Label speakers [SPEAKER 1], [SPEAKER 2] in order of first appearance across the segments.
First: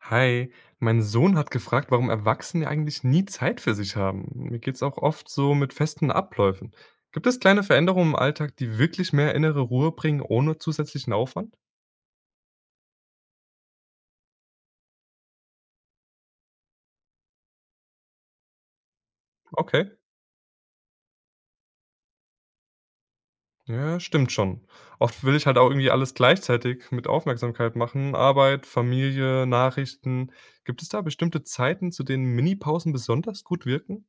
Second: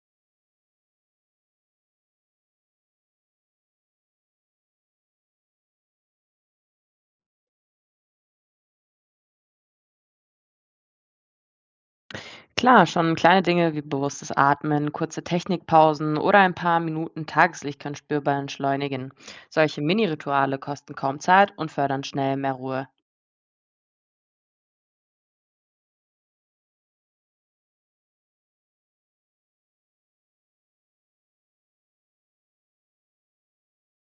[SPEAKER 1] Hi, mein Sohn hat gefragt, warum Erwachsene eigentlich nie Zeit für sich haben. Mir geht's auch oft so mit festen Abläufen. Gibt es kleine Veränderungen im Alltag, die wirklich mehr innere Ruhe bringen, ohne zusätzlichen Aufwand?
[SPEAKER 2] Klar, schon kleine Dinge wie bewusstes Atmen, kurze Technikpausen oder ein paar Minuten Tageslicht können spürbar entschleunigen. Solche
[SPEAKER 1] Okay,
[SPEAKER 2] Mini-Rituale kosten kaum Zeit und fördern schnell mehr Ruhe.
[SPEAKER 1] ja, stimmt schon. Oft will ich halt auch irgendwie alles gleichzeitig mit Aufmerksamkeit machen. Arbeit, Familie, Nachrichten. Gibt es da bestimmte Zeiten, zu denen Minipausen besonders gut wirken?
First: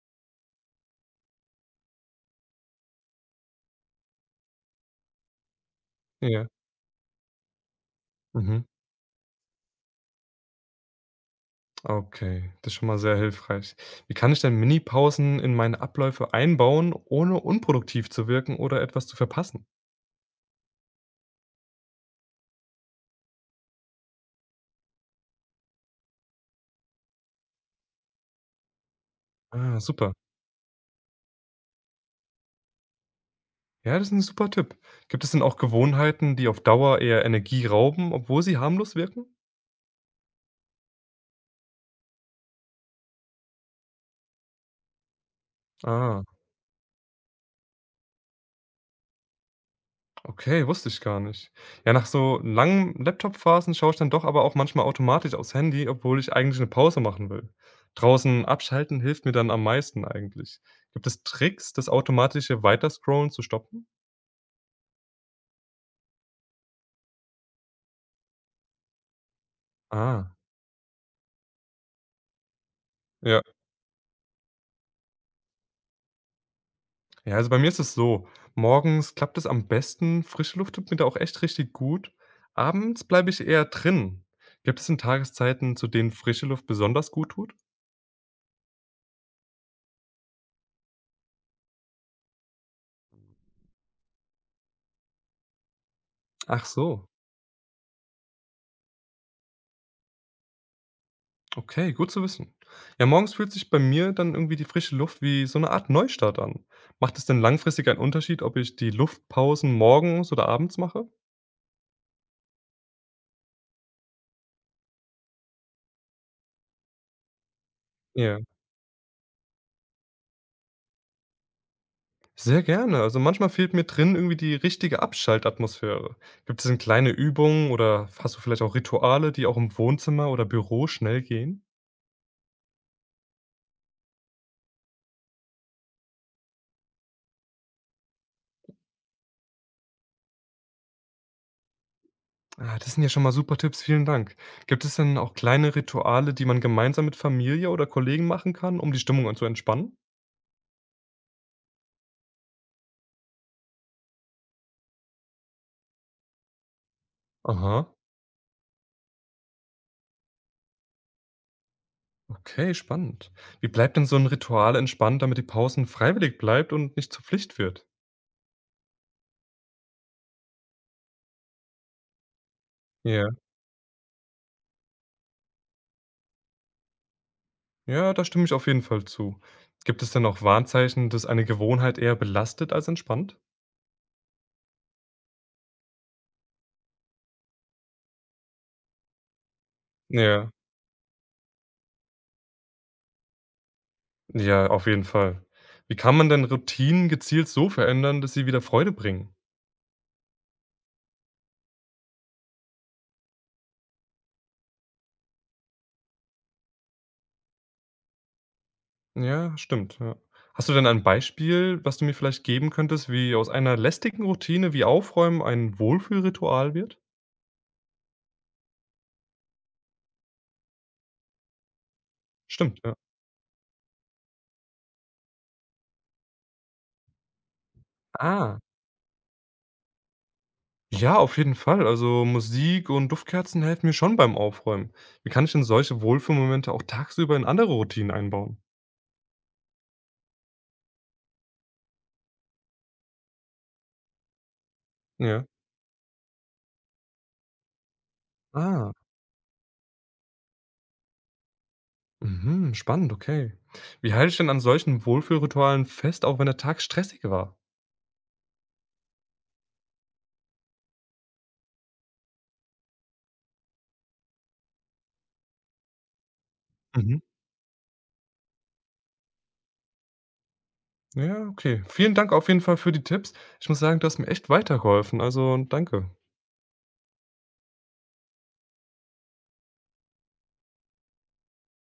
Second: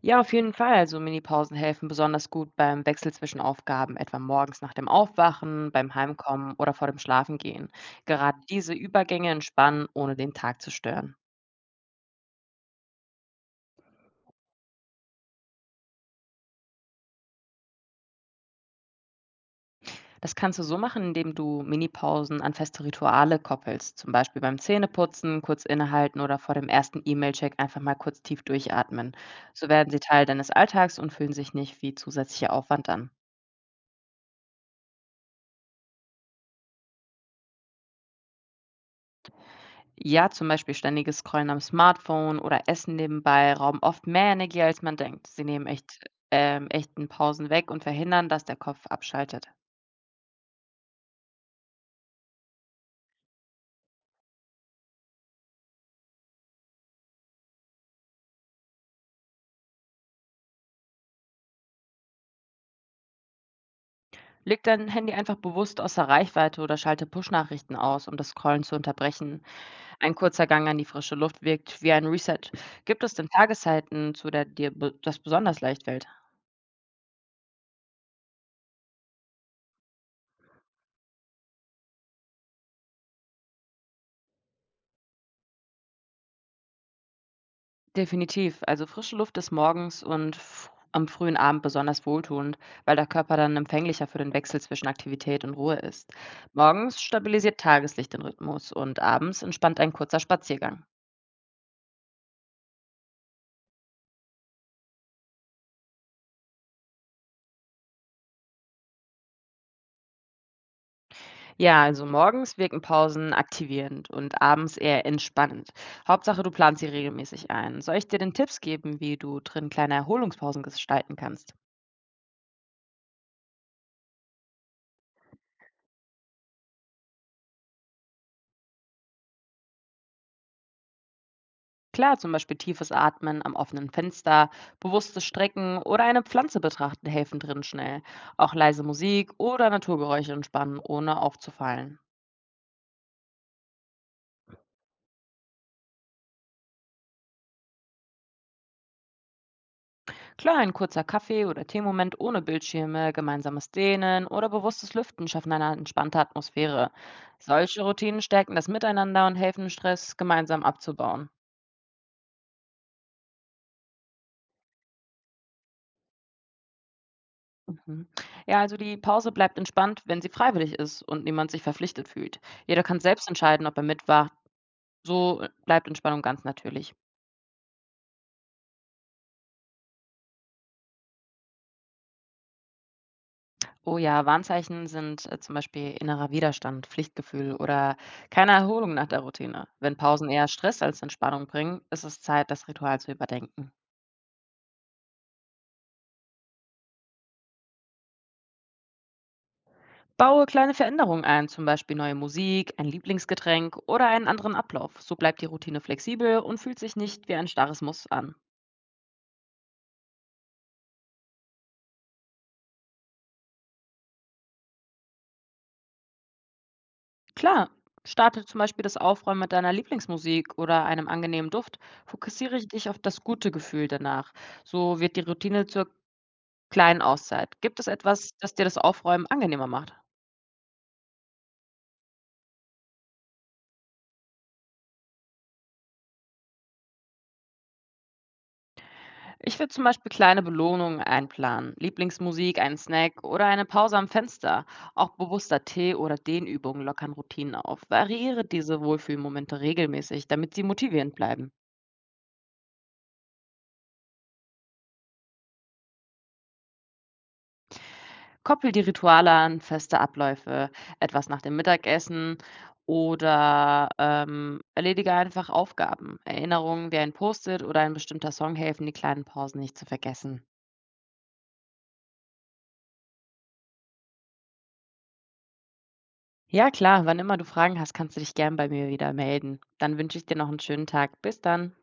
[SPEAKER 2] Ja, auf jeden Fall. So Mini-Pausen helfen besonders gut beim Wechsel zwischen Aufgaben, etwa morgens nach dem Aufwachen, beim
[SPEAKER 1] Ja.
[SPEAKER 2] Heimkommen oder vor dem Schlafengehen. Gerade
[SPEAKER 1] Mhm.
[SPEAKER 2] diese Übergänge entspannen, ohne den Tag zu stören.
[SPEAKER 1] Okay, das ist schon mal sehr hilfreich. Wie kann ich denn Minipausen in meine Abläufe einbauen, ohne unproduktiv zu wirken oder etwas zu verpassen?
[SPEAKER 2] Das kannst du so machen, indem du Minipausen an feste Rituale koppelst, zum Beispiel beim Zähneputzen, kurz innehalten oder vor dem ersten E-Mail-Check einfach mal kurz tief durchatmen. So
[SPEAKER 1] Ah,
[SPEAKER 2] werden sie
[SPEAKER 1] super.
[SPEAKER 2] Teil deines Alltags und fühlen sich nicht wie zusätzlicher Aufwand an.
[SPEAKER 1] Ja, das ist ein super Tipp. Gibt es denn auch Gewohnheiten, die auf Dauer eher Energie rauben, obwohl sie harmlos wirken?
[SPEAKER 2] Ja, zum Beispiel ständiges Scrollen am Smartphone oder Essen nebenbei rauben oft mehr Energie, als man denkt. Sie nehmen echt,
[SPEAKER 1] Ah,
[SPEAKER 2] echten Pausen weg und verhindern, dass der Kopf abschaltet.
[SPEAKER 1] okay, wusste ich gar nicht. Ja, nach so langen Laptop-Phasen schaue ich dann doch aber auch manchmal automatisch aufs Handy, obwohl ich eigentlich eine Pause machen will. Draußen abschalten hilft mir dann am meisten eigentlich. Gibt es Tricks, das automatische Weiterscrollen zu stoppen?
[SPEAKER 2] Leg dein Handy einfach bewusst außer Reichweite oder schalte Push-Nachrichten aus, um das Scrollen zu unterbrechen. Ein
[SPEAKER 1] Ah.
[SPEAKER 2] kurzer Gang an die frische Luft wirkt wie ein Reset. Gibt es denn
[SPEAKER 1] Ja.
[SPEAKER 2] Tageszeiten, zu der dir be das besonders leicht fällt?
[SPEAKER 1] Ja, also bei mir ist es so, morgens klappt es am besten, frische Luft tut mir da auch echt richtig gut. Abends bleibe ich eher drin. Gibt es denn Tageszeiten, zu denen frische Luft besonders gut tut?
[SPEAKER 2] Definitiv. Also frische Luft ist morgens und am frühen Abend besonders wohltuend, weil der Körper dann empfänglicher für den Wechsel zwischen Aktivität und Ruhe ist.
[SPEAKER 1] Ach
[SPEAKER 2] Morgens
[SPEAKER 1] so,
[SPEAKER 2] stabilisiert Tageslicht den Rhythmus und abends entspannt ein kurzer Spaziergang.
[SPEAKER 1] okay, gut zu wissen. Ja, morgens fühlt sich bei mir dann irgendwie die frische Luft wie so eine Art Neustart an. Macht es denn langfristig einen Unterschied, ob ich die Luftpausen morgens oder abends mache?
[SPEAKER 2] Ja, also morgens wirken Pausen aktivierend und abends eher entspannend. Hauptsache, du planst sie regelmäßig ein. Soll ich dir denn
[SPEAKER 1] Ja.
[SPEAKER 2] Tipps geben, wie du drin kleine Erholungspausen gestalten kannst?
[SPEAKER 1] Sehr gerne. Also manchmal fehlt mir drin irgendwie die richtige Abschaltatmosphäre. Gibt es denn kleine Übungen oder hast du vielleicht auch Rituale, die auch im Wohnzimmer oder Büro schnell gehen?
[SPEAKER 2] Klar, zum Beispiel tiefes Atmen am offenen Fenster, bewusstes Strecken oder eine Pflanze betrachten helfen drin schnell. Auch leise Musik oder Naturgeräusche entspannen, ohne aufzufallen.
[SPEAKER 1] Ah, das sind ja schon mal super Tipps, vielen Dank. Gibt es denn auch kleine Rituale, die man gemeinsam mit Familie oder Kollegen machen kann, um die Stimmung zu entspannen?
[SPEAKER 2] Klar, ein kurzer Kaffee- oder Teemoment ohne Bildschirme, gemeinsames Dehnen oder bewusstes Lüften schaffen eine entspannte Atmosphäre. Solche
[SPEAKER 1] Aha,
[SPEAKER 2] Routinen stärken das Miteinander und helfen, Stress gemeinsam abzubauen.
[SPEAKER 1] okay, spannend. Wie bleibt denn so ein Ritual entspannt, damit die Pausen freiwillig bleibt und nicht zur Pflicht wird?
[SPEAKER 2] Mhm. Ja, also die Pause bleibt entspannt, wenn sie freiwillig ist und niemand sich verpflichtet fühlt. Jeder kann selbst
[SPEAKER 1] Ja,
[SPEAKER 2] entscheiden, ob er mitwacht. So bleibt Entspannung ganz natürlich.
[SPEAKER 1] ja, da stimme ich auf jeden Fall zu. Gibt es denn auch Warnzeichen, dass eine Gewohnheit eher belastet als entspannt?
[SPEAKER 2] Oh ja, Warnzeichen sind zum Beispiel innerer Widerstand, Pflichtgefühl oder keine Erholung nach der Routine. Wenn Pausen eher
[SPEAKER 1] Ja,
[SPEAKER 2] Stress als Entspannung bringen, ist es Zeit, das Ritual zu überdenken.
[SPEAKER 1] ja, auf jeden Fall. Wie kann man denn Routinen gezielt so verändern, dass sie wieder Freude bringen?
[SPEAKER 2] Baue kleine Veränderungen ein, zum Beispiel neue Musik, ein Lieblingsgetränk oder einen anderen Ablauf. So bleibt die Routine flexibel und fühlt sich nicht wie ein starres Muss an.
[SPEAKER 1] Ja, stimmt, ja. Hast du denn ein Beispiel, was du mir vielleicht geben könntest, wie aus einer lästigen Routine wie Aufräumen ein Wohlfühlritual wird?
[SPEAKER 2] Klar, starte zum Beispiel das Aufräumen mit deiner Lieblingsmusik oder einem angenehmen Duft. Fokussiere
[SPEAKER 1] Stimmt,
[SPEAKER 2] dich
[SPEAKER 1] ja.
[SPEAKER 2] auf das gute Gefühl danach. So wird die Routine zur kleinen Auszeit. Gibt es etwas, das
[SPEAKER 1] Ah,
[SPEAKER 2] dir das Aufräumen angenehmer macht?
[SPEAKER 1] ja, auf jeden Fall. Also Musik und Duftkerzen helfen mir schon beim Aufräumen. Wie kann ich denn solche Wohlfühlmomente auch tagsüber in andere Routinen einbauen?
[SPEAKER 2] Ich würde zum Beispiel kleine Belohnungen einplanen, Lieblingsmusik, einen Snack oder eine Pause am Fenster. Auch
[SPEAKER 1] Ja.
[SPEAKER 2] bewusster Tee- oder Dehnübungen lockern Routinen auf. Variiere diese
[SPEAKER 1] Ah,
[SPEAKER 2] Wohlfühlmomente regelmäßig, damit sie motivierend bleiben.
[SPEAKER 1] mhm, spannend, okay. Wie halte ich denn an solchen Wohlfühlritualen fest, auch wenn der Tag stressig war?
[SPEAKER 2] Koppel die Rituale an feste Abläufe, etwas nach dem Mittagessen oder erledige einfach Aufgaben. Erinnerungen wie ein
[SPEAKER 1] Mhm.
[SPEAKER 2] Post-it oder ein bestimmter Song helfen, die kleinen Pausen nicht zu vergessen.
[SPEAKER 1] Ja, okay. Vielen Dank auf jeden Fall für die Tipps. Ich muss sagen, du hast mir echt weitergeholfen. Also, danke.
[SPEAKER 2] Ja klar, wann immer du Fragen hast, kannst du dich gern bei mir wieder melden. Dann wünsche ich dir noch einen schönen Tag. Bis dann.